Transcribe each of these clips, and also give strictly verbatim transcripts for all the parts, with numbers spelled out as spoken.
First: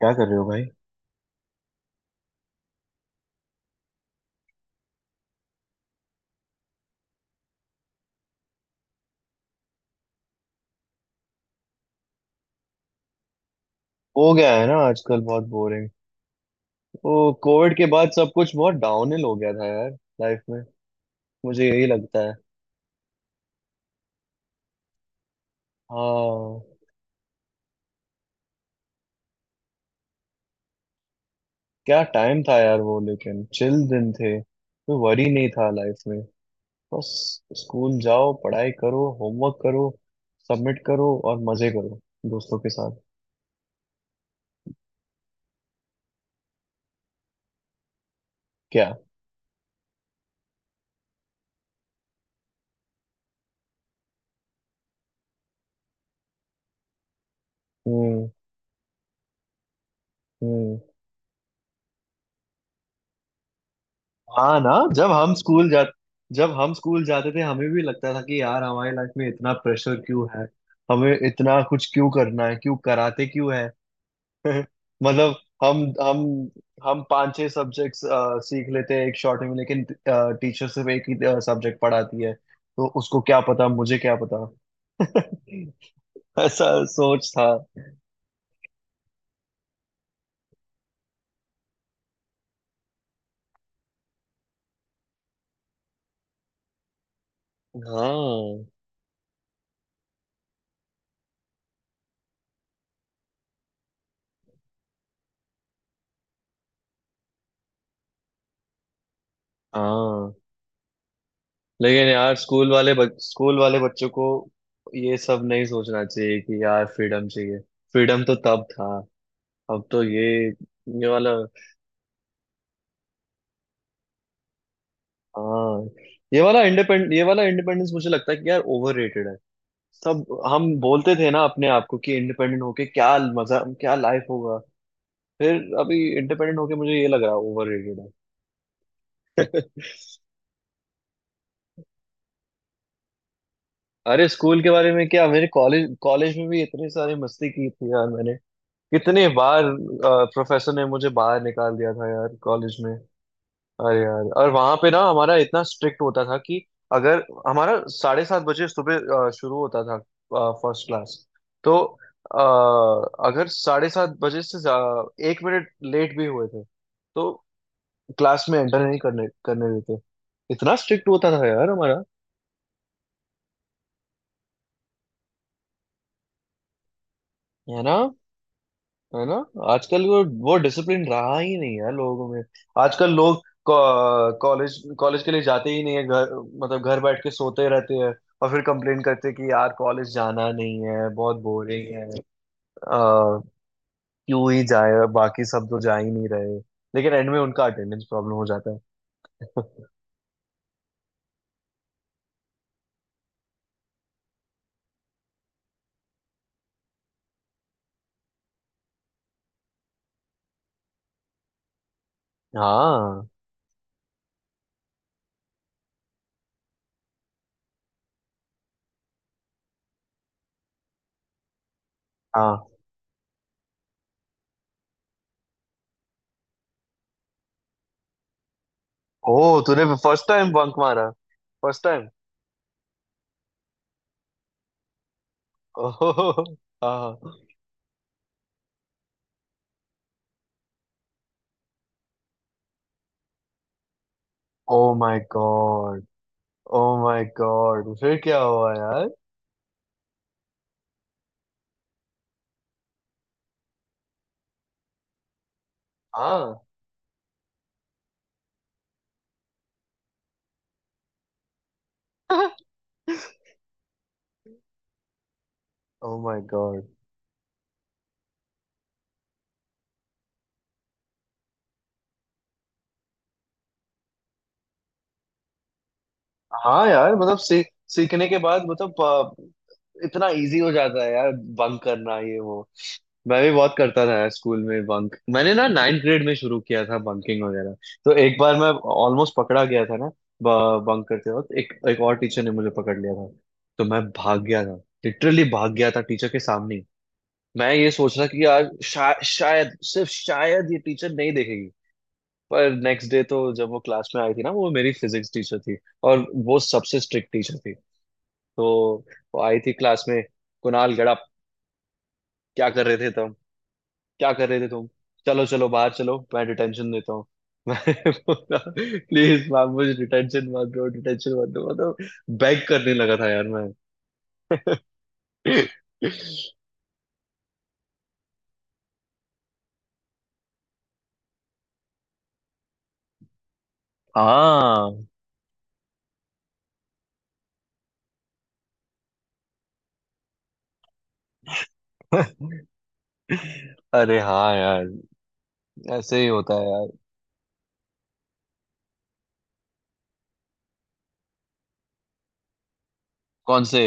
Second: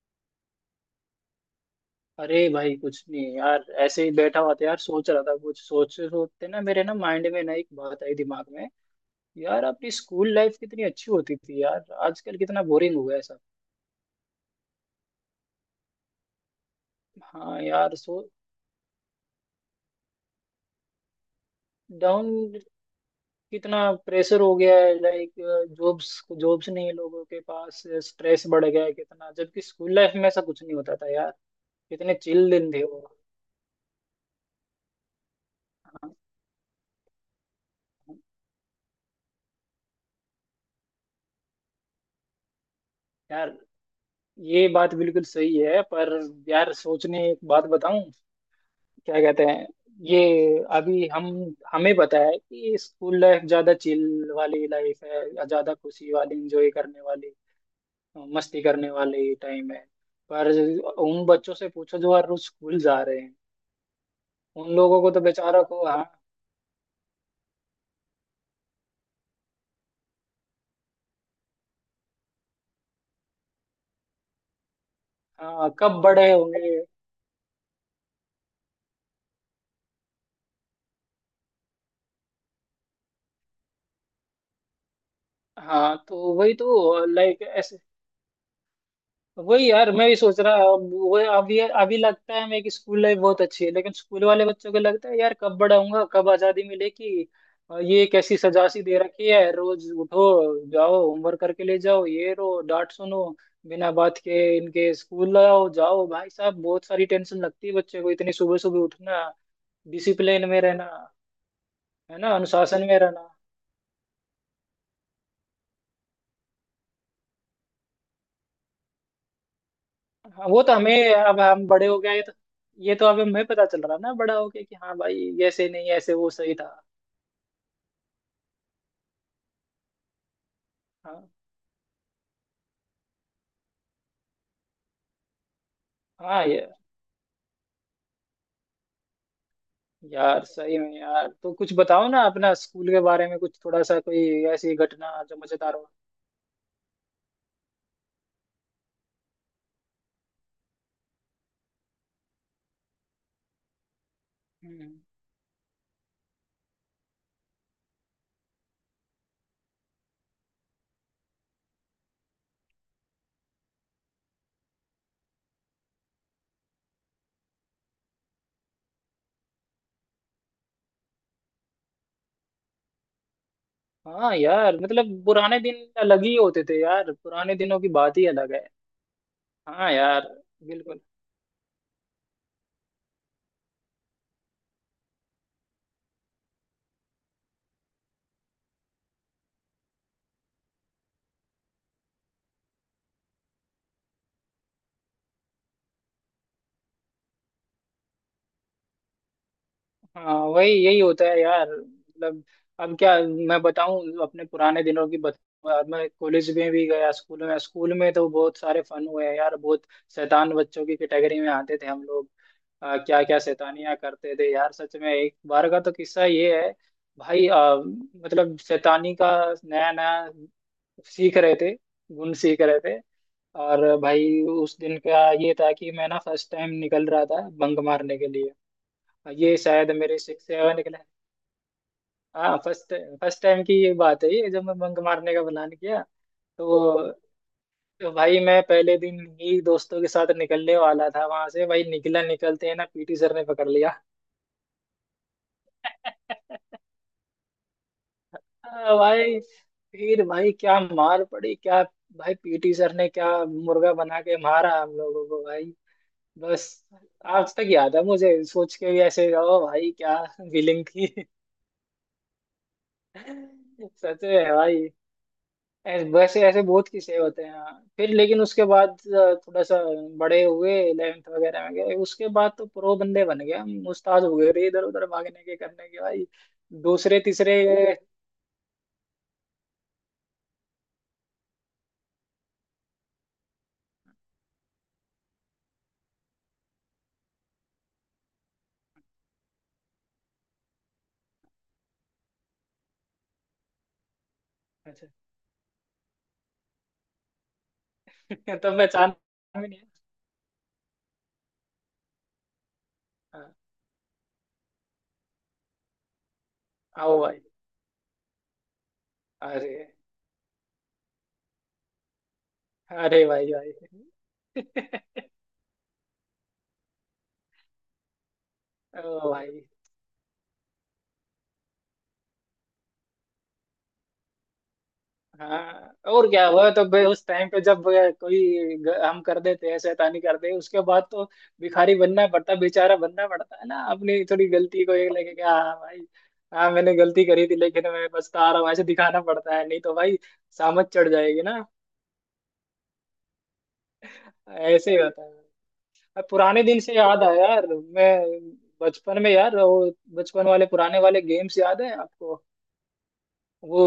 क्या कर रहे हो भाई? अरे भाई कुछ नहीं यार, ऐसे ही बैठा हुआ था यार। सोच रहा था कुछ सोचते सोचते ना मेरे ना माइंड में ना एक बात आई दिमाग में। यार अपनी स्कूल लाइफ कितनी अच्छी होती थी यार, आजकल कितना बोरिंग हो गया है सब। हो गया है ना, आजकल बहुत बोरिंग। वो हाँ कोविड के यार, बाद सो सब कुछ बहुत डाउनहिल हो गया था यार। लाइफ में मुझे यही लगता डाउन है। कितना प्रेशर हो गया है, लाइक जॉब्स हाँ। जॉब्स नहीं है लोगों के पास। स्ट्रेस बढ़ गया है कितना, जबकि स्कूल लाइफ में ऐसा कुछ नहीं होता था यार। क्या कितने टाइम चिल था दिन यार थे वो, वो। लेकिन चिल दिन थे, कोई वरी नहीं था लाइफ हाँ, में। बस स्कूल हाँ, जाओ, पढ़ाई करो, होमवर्क करो, सबमिट करो और मजे करो दोस्तों के साथ। यार ये बात बिल्कुल सही है, पर यार सोचने एक बात बताऊं, क्या? क्या कहते हैं ये। अभी हम हमें पता है कि स्कूल लाइफ ज्यादा चिल वाली लाइफ है या ज्यादा खुशी वाली, इंजॉय करने वाली, हम्म। मस्ती करने वाली टाइम है। पर हम्म। उन बच्चों से पूछो जो हर रोज स्कूल जा रहे हैं। हाँ ना। उन लोगों जब को तो हम बेचारों स्कूल जा को, हाँ। जब हम स्कूल जाते थे हमें भी लगता था कि यार हमारी लाइफ में इतना प्रेशर क्यों है। हमें इतना कुछ क्यों करना है, क्यों कराते क्यों है। मतलब हाँ, हम कब हम बड़े होंगे। हम पांच छह सब्जेक्ट्स सीख लेते हैं एक शॉर्ट में, लेकिन टीचर सिर्फ एक ही सब्जेक्ट पढ़ाती है, तो उसको क्या पता, मुझे क्या पता। हाँ तो वही ऐसा तो, सोच लाइक था। वही यार, मैं भी सोच रहा। अब वो अभी अभी लगता है मेरी कि स्कूल लाइफ बहुत अच्छी है, लेकिन स्कूल वाले बच्चों को लगता है यार कब बड़ा होऊंगा, कब आजादी मिलेगी। और ये कैसी हाँ। सजा सी दे रखी है, रोज उठो, जाओ, होमवर्क करके ले जाओ, ये रो, डांट सुनो बिना बात के इनके, स्कूल लाओ जाओ भाई साहब, बहुत सारी टेंशन लगती है बच्चे को, इतनी सुबह सुबह उठना, हाँ। डिसिप्लिन में रहना, लेकिन है ना, यार स्कूल अनुशासन वाले में बच, रहना। स्कूल वाले बच्चों को ये सब नहीं सोचना चाहिए कि यार फ्रीडम चाहिए। फ्रीडम तो तब था। अब तो ये हाँ, वो तो ये हमें वाला। अब हम बड़े हो गए तो ये तो अब हमें पता चल रहा ना, बड़ा हो गया कि हाँ भाई, ऐसे हाँ, नहीं ऐसे वो ये सही वाला था। इंडिपेंड ये वाला इंडिपेंडेंस मुझे लगता है कि यार ओवररेटेड है सब। हम बोलते हाँ। थे ना अपने आप को कि इंडिपेंडेंट होके क्या मजा, क्या लाइफ होगा। फिर अभी हाँ इंडिपेंडेंट ये होके मुझे ये लग रहा है ओवररेटेड है। यार, सही में यार। तो कुछ बताओ ना अपना स्कूल के बारे में, कुछ थोड़ा सा कोई अरे, स्कूल के ऐसी बारे में घटना क्या, जो मेरे मजेदार हो। कॉलेज कॉलेज में भी इतनी सारी मस्ती की थी यार मैंने। कितने बार प्रोफेसर ने मुझे बाहर निकाल दिया था यार कॉलेज में। अरे यार, और वहां हम्म। पे ना, हमारा इतना स्ट्रिक्ट होता था कि अगर हमारा साढ़े सात बजे सुबह अ, शुरू होता था फर्स्ट क्लास, तो अ, अगर साढ़े सात बजे से ज्या- एक मिनट लेट भी हुए थे तो क्लास में एंटर नहीं करने करने देते। इतना स्ट्रिक्ट होता था यार हमारा। हाँ यार मतलब पुराने दिन अलग ही होते थे यार, पुराने दिनों है की ना? बात ही अलग है। है ना? हाँ आजकल यार। वो वो बिल्कुल। डिसिप्लिन रहा ही नहीं है लोगों में। आजकल लोग कॉलेज कॉलेज के लिए जाते ही नहीं है घर, मतलब घर बैठ के सोते रहते हैं, और फिर कंप्लेन करते हैं कि यार कॉलेज जाना नहीं है, बहुत बोरिंग है। आ, क्यों ही जाए, बाकी सब तो जा ही नहीं रहे। लेकिन एंड में उनका अटेंडेंस प्रॉब्लम हो जाता है। हाँ वही, यही होता है यार मतलब। अब क्या मैं बताऊं अपने पुराने दिनों की बत, मैं कॉलेज में भी गया। स्कूल में स्कूल में तो बहुत सारे फन हुए हैं यार, बहुत। शैतान बच्चों की कैटेगरी में आते थे हम लोग। आ, क्या हाँ। क्या शैतानियां करते थे यार सच में। एक बार का तो किस्सा ये है, भाई आ, मतलब शैतानी का नया नया सीख रहे थे, गुण सीख हाँ। रहे थे। और भाई उस दिन का ये था कि मैं ना फर्स्ट टाइम निकल रहा था बंक मारने के लिए। ओ, ये तूने शायद मेरे first six time bunk seven निकला है। मारा? First time? हाँ, फर्स्ट फर्स्ट टाइम की ये बात है, ये जब मैं बंक मारने का प्लान किया। ओह। तो, हाँ। तो भाई मैं पहले दिन ही दोस्तों के साथ निकलने वाला था वहां से, भाई निकला, निकलते है ना, पीटी सर ने पकड़ ओ माय गॉड। लिया। ओ माय गॉड, फिर क्या हुआ अ, यार? भाई, फिर भाई क्या मार पड़ी क्या। भाई पीटी सर ने क्या मुर्गा बना के मारा हम लोगों को भाई। हाँ। बस, आज तक याद है मुझे, सोच के भी ऐसे ओ भाई क्या फीलिंग थी। सच में भाई। ऐसे ओ माय वैसे ऐसे गॉड। बहुत किस्से होते हैं। फिर लेकिन उसके बाद अ, थोड़ा सा बड़े हुए, इलेवेंथ वगैरह में गए, उसके बाद तो प्रो बंदे बन गए हम, उस्ताद हो गए रे, इधर उधर भागने के, करने के भाई, हाँ यार, दूसरे मतलब तीसरे। सीख सीखने के बाद मतलब अ, इतना इजी हो जाता है यार, बंक करना, ये वो। मैं भी बहुत करता था यार स्कूल में बंक। मैंने ना नाइन्थ ग्रेड में शुरू किया था बंकिंग वगैरह। तो एक बार मैं ऑलमोस्ट पकड़ा गया था ना, बंक करते वक्त। एक एक और टीचर ने मुझे पकड़ लिया था, तो मैं भाग गया था। अच्छा। लिटरली भाग गया था टीचर के सामने ही। मैं ये सोच रहा कि यार, तो शा, पहचान में शायद, नहीं सिर्फ शायद, ये टीचर नहीं देखेगी। पर नेक्स्ट डे तो है। जब वो क्लास में आई थी ना, वो मेरी फिजिक्स टीचर थी, और वो सबसे आओ स्ट्रिक्ट भाई। टीचर थी। तो वो आई थी अरे, क्लास में। "कुणाल गड़ा, क्या कर रहे थे अरे तुम? भाई भाई। क्या कर रहे थे तुम? चलो चलो बाहर, चलो मैं डिटेंशन देता हूँ।" मैं बोला, ओ "प्लीज भाई, मैम, मुझे डिटेंशन मत दो, डिटेंशन मत दो।" मतलब बेग करने लगा था यार मैं। हाँ और क्या हुआ। तो बे उस टाइम पे जब अ, कोई ग- हम कर देते हैं शैतानी करते हैं उसके बाद तो भिखारी बनना पड़ता, बेचारा बनना पड़ता है ना, अपनी थोड़ी गलती को हाँ। ये लगे कि हाँ भाई, हाँ मैंने गलती करी थी लेकिन मैं पछता रहा हूँ, ऐसे दिखाना पड़ता है, नहीं तो भाई सामत चढ़ जाएगी ना। अरे हाँ यार, ऐसे ही होता है। ऐसे अब ही होता पुराने है दिन यार। से याद आया यार। मैं बचपन में यार, वो बचपन वाले पुराने वाले गेम्स याद है आपको। कौन वो से?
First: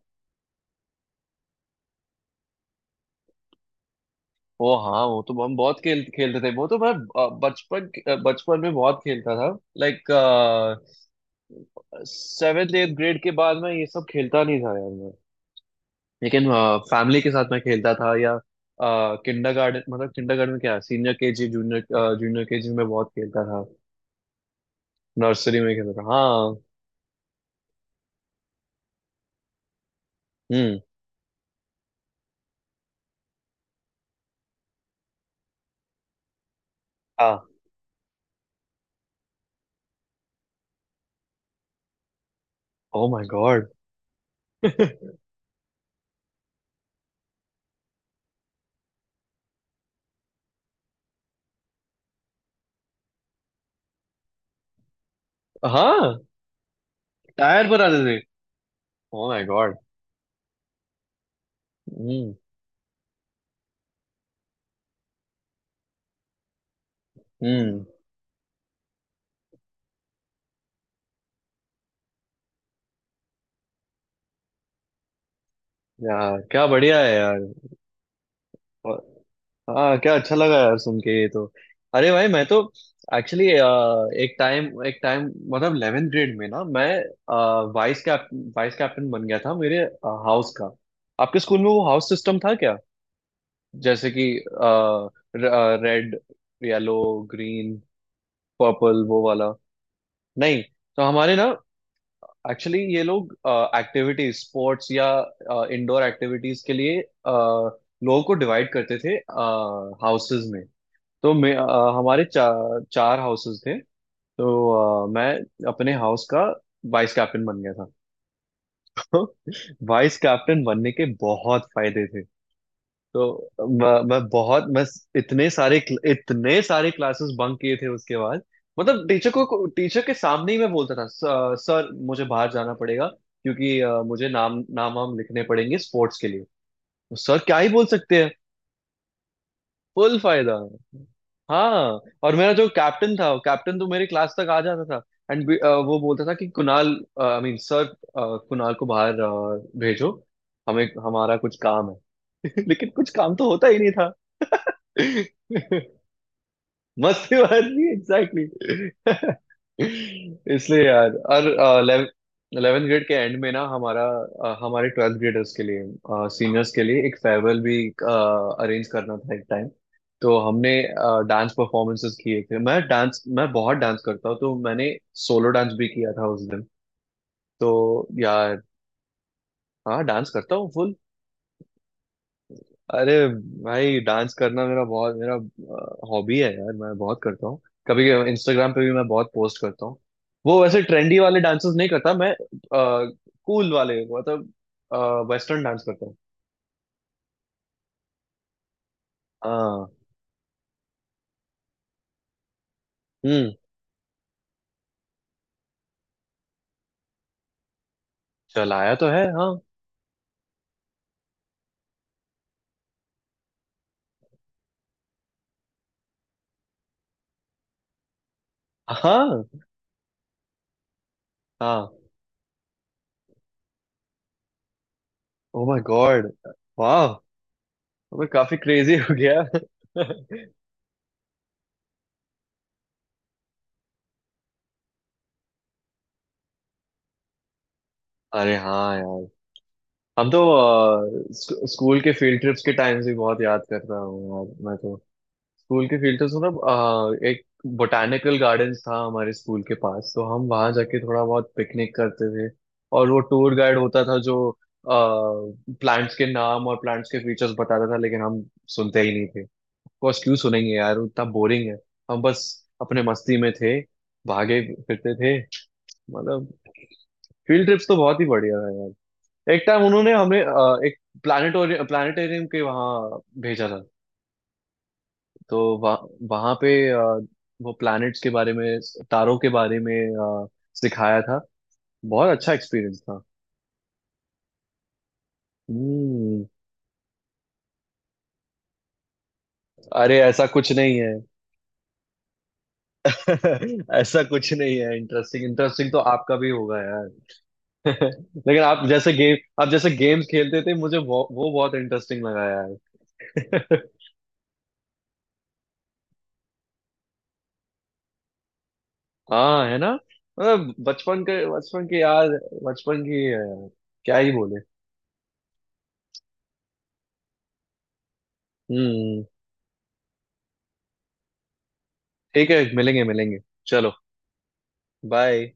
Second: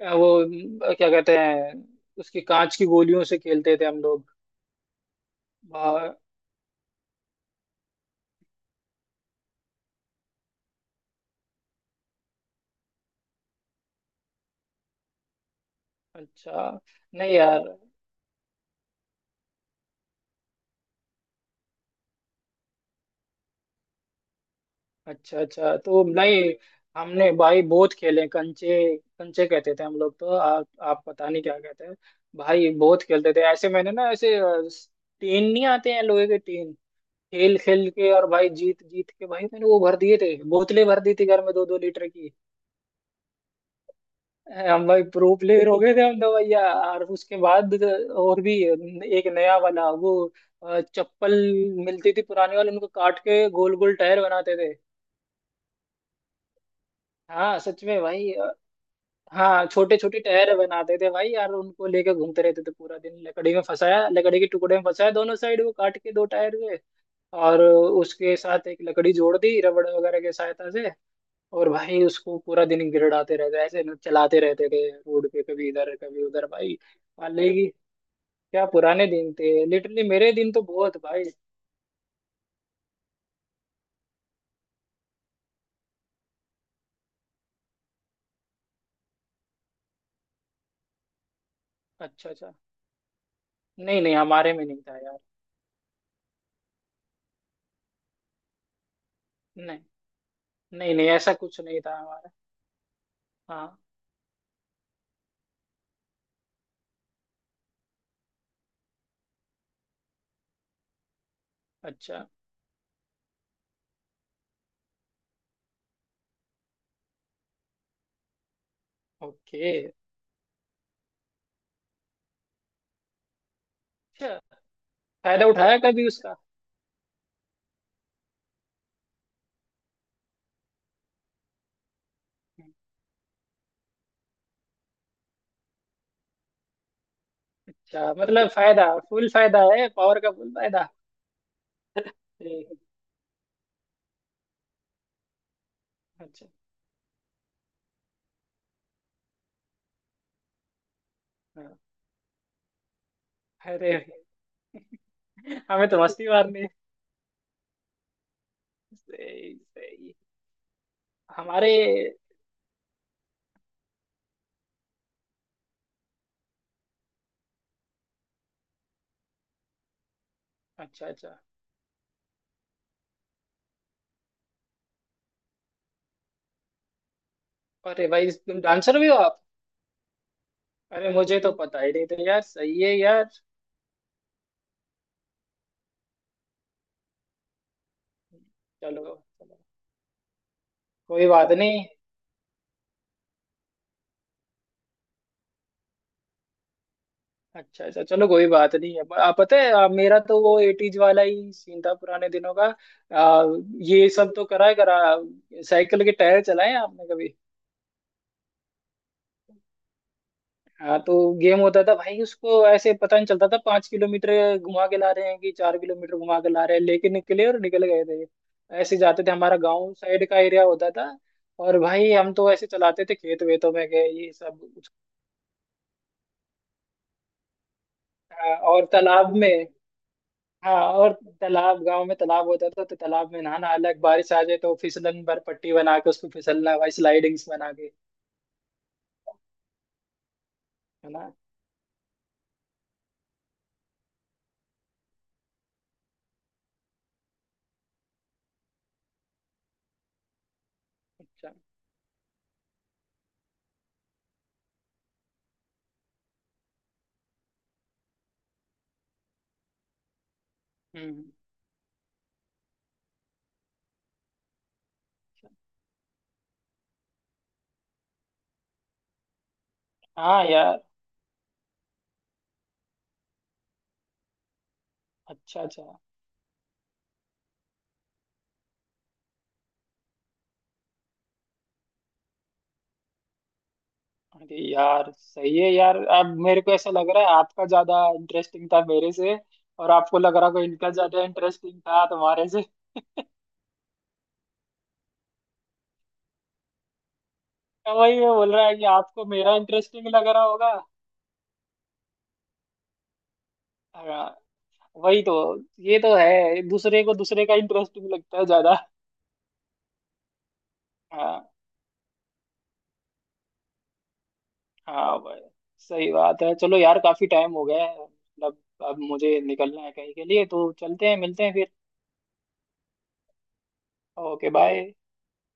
अ, वो अ, क्या कहते हैं, उसकी कांच की गोलियों से खेलते थे हम लोग। वो हाँ, वो तो हम बहुत खेल बा- खेलते थे। वो तो मैं अ, बचपन के- अ, बचपन में बहुत खेलता था। लाइक, सेवेंथ एट ग्रेड के बाद मैं ये सब खेलता नहीं था यार मैं। लेकिन अच्छा। फैमिली के नहीं साथ मैं यार। खेलता था, या किंडरगार्टन, मतलब किंडरगार्टन में, क्या, senior KG, junior junior KG में बहुत खेलता था। अच्छा नर्सरी में अच्छा, खेलता तो था, नहीं। हाँ। हमने भाई बहुत खेले, कंचे कंचे कहते थे हम लोग, तो आप हम्म। आप पता नहीं क्या कहते हैं। भाई बहुत खेलते थे ऐसे। मैंने ना ऐसे अ, टीन नहीं आते हैं लोहे के टीन, हाँ। खेल खेल के और भाई जीत जीत के, भाई मैंने वो भर दिए थे, बोतलें भर दी थी घर में दो दो लीटर की। Oh my god. हम भाई प्रो प्लेयर हो गए थे हम तो भैया। और उसके बाद और भी एक नया वाला, वो अ, चप्पल मिलती थी पुराने वाले, उनको काट के गोल गोल टायर बनाते थे। हाँ, हाँ टायर सच बनाते में थे। भाई। अ, ओ माय हाँ गॉड। छोटे छोटे टायर बनाते थे भाई यार, उनको लेके हम्म। घूमते रहते थे पूरा दिन। लकड़ी में फंसाया, लकड़ी के टुकड़े में फंसाया दोनों साइड, वो काट के दो टायर हुए और हम्म। उसके साथ एक लकड़ी जोड़ दी रबड़ वगैरह की सहायता से। और भाई उसको पूरा दिन गिरडाते रहते, ऐसे चलाते रहते थे रोड पे, कभी इधर कभी यार उधर क्या भाई बढ़िया है यार। वाले। क्या पुराने दिन थे, हाँ, लिटरली क्या मेरे अच्छा दिन लगा तो यार बहुत सुन के भाई। ये तो। अरे भाई मैं तो एक्चुअली, एक टाइम, एक टाइम, मतलब इलेवेंथ ग्रेड में ना मैं वाइस कैप वाइस कैप्टन बन गया था मेरे हाउस का। आपके स्कूल में वो हाउस अच्छा सिस्टम था अच्छा। क्या? नहीं जैसे नहीं कि हमारे में नहीं था यार। रेड, येलो, ग्रीन, पर्पल, वो वाला? नहीं। नहीं। नहीं तो नहीं ऐसा हमारे ना कुछ नहीं था हमारा। एक्चुअली, ये लोग हाँ। एक्टिविटीज, स्पोर्ट्स या इंडोर एक्टिविटीज के लिए अ, लोगों को डिवाइड करते थे हाउसेज में। तो मैं अ, हमारे अच्छा। चा, चार हाउसेस थे। तो अ, मैं अपने हाउस का वाइस कैप्टन बन गया था। तो ओके। वाइस कैप्टन बनने के बहुत फायदे थे। तो मैं, मैं अच्छा, बहुत, मैं फायदा इतने उठाया सारे क्ल- कभी उसका। इतने सारे क्लासेस बंक किए थे उसके बाद। मतलब टीचर को टीचर के सामने ही मैं बोलता था, "स- सर, मुझे बाहर जाना पड़ेगा क्योंकि अ, मुझे नाम नाम वाम लिखने पड़ेंगे स्पोर्ट्स के लिए।" तो सर क्या ही बोल अच्छा सकते हैं। मतलब फायदा, फुल फायदा है, फुल पावर का फुल फायदा। फायदा। हाँ। और मेरा जो ठीक, कैप्टन था, कैप्टन तो मेरे क्लास तक आ जाता था, एंड वो बोलता था अच्छा। कि, "Kunal, I mean sir, Kunal को बाहर अ, भेजो, हमें हमारा कुछ हाँ। काम है।" लेकिन कुछ काम तो होता ही नहीं अरे था। हमें तो मस्ती मारनी है। मस्ती बात नहीं, एग्जैक्टली। सही सही। इसलिए यार। हमारे। और इलेवेंथ ग्रेड के एंड में ना हमारा, अ, हमारे ट्वेल्थ ग्रेडर्स के लिए, सीनियर्स के लिए एक फेयरवेल भी अरेंज करना था एक टाइम। तो हमने अच्छा अच्छा, डांस परफॉर्मेंसेस किए थे। मैं डांस मैं बहुत डांस करता हूँ, तो मैंने सोलो डांस भी किया था उस दिन। तो अरे भाई तुम यार, डांसर भी हो आप। हाँ डांस करता हूँ। अरे मुझे तो पता ही नहीं था यार, सही है अरे यार। भाई, डांस करना मेरा बहुत, मेरा हॉबी है यार, मैं बहुत करता हूँ। कभी इंस्टाग्राम पे भी मैं चलो। बहुत पोस्ट करता हूँ। वो वैसे ट्रेंडी कोई वाले बात डांसेस नहीं। नहीं करता मैं, कूल वाले, मतलब वेस्टर्न डांस करता हूँ। अच्छा अच्छा, चलो कोई बात नहीं है। आप पता है हाँ। आ, मेरा तो वो एटीज वाला ही सीन था पुराने दिनों का। आ, हम्म। ये सब तो करा है, करा। साइकिल के टायर चलाए हैं आपने कभी। चलाया तो है, हाँ। हाँ, तो गेम होता था भाई उसको ऐसे, पता नहीं चलता था पाँच किलोमीटर घुमा के ला रहे हैं कि चार किलोमीटर घुमा के ला रहे हैं, लेके निकले और निकल गए थे। ऐसे जाते थे, हाँ। हमारा गांव साइड का एरिया होता था, और हाँ। भाई हम तो ऐसे चलाते थे खेत वेतों में गए ये सब कुछ, ओ माय गॉड, वाह, मैं आ, काफी और क्रेजी हो तालाब गया। में। हाँ और तालाब, गांव में तालाब होता था तो तालाब में नहाना अलग, बारिश आ जाए तो फिसलन पर पट्टी बना के उसको फिसलना भाई, स्लाइडिंग्स बना के। अरे हाँ यार। हम तो है ना। अ, स्क- स्कूल के फील्ड ट्रिप्स के टाइम्स भी बहुत याद करता हूँ यार मैं तो। स्कूल के फील्ड, तो मतलब आ, एक बोटैनिकल गार्डन्स था हमारे स्कूल के पास, तो हम वहां जाके थोड़ा अच्छा। बहुत पिकनिक करते थे। और वो टूर गाइड होता था जो प्लांट्स के नाम और प्लांट्स के फीचर्स बताता था, लेकिन हम सुनते ही नहीं थे। कोर्स क्यों सुनेंगे यार, वो हम्म। इतना बोरिंग है। हम बस अपने मस्ती में थे, भागे फिरते थे, मतलब फील्ड ट्रिप्स तो बहुत ही बढ़िया है यार। एक टाइम उन्होंने हमें हाँ अ, यार। एक प्लानिटोरियम प्लानिटेरियम के वहाँ भेजा था। अच्छा तो अच्छा। वह, वहाँ पे अ, वो प्लैनेट्स के बारे में, तारों के बारे में अ, सिखाया था। बहुत अच्छा एक्सपीरियंस था। अरे यार सही है यार, अब हम्म। मेरे को ऐसा लग रहा है आपका ज्यादा इंटरेस्टिंग था मेरे से, और अरे आपको लग ऐसा रहा को कुछ इनका नहीं है। ज्यादा इंटरेस्टिंग था तुम्हारे से। ऐसा कुछ नहीं है, इंटरेस्टिंग इंटरेस्टिंग तो आपका भी होगा यार। तो वही मैं बोल लेकिन रहा है कि आप जैसे आपको मेरा गेम आप जैसे इंटरेस्टिंग गेम्स लग रहा खेलते होगा। थे मुझे, वो, वो बहुत इंटरेस्टिंग लगा यार। हाँ वही तो। ये तो है, दूसरे को दूसरे का इंटरेस्टिंग लगता है ज्यादा। हाँ, है ना। मतलब बचपन के, हाँ। बचपन की याद, बचपन की अ, क्या ही बोले। हाँ भाई, सही बात है। चलो यार काफी टाइम हो गया है मतलब, अब हम्म। मुझे निकलना है कहीं के लिए, तो चलते हैं, मिलते हैं फिर। ठीक है, मिलेंगे मिलेंगे। चलो। Okay bye. बाय।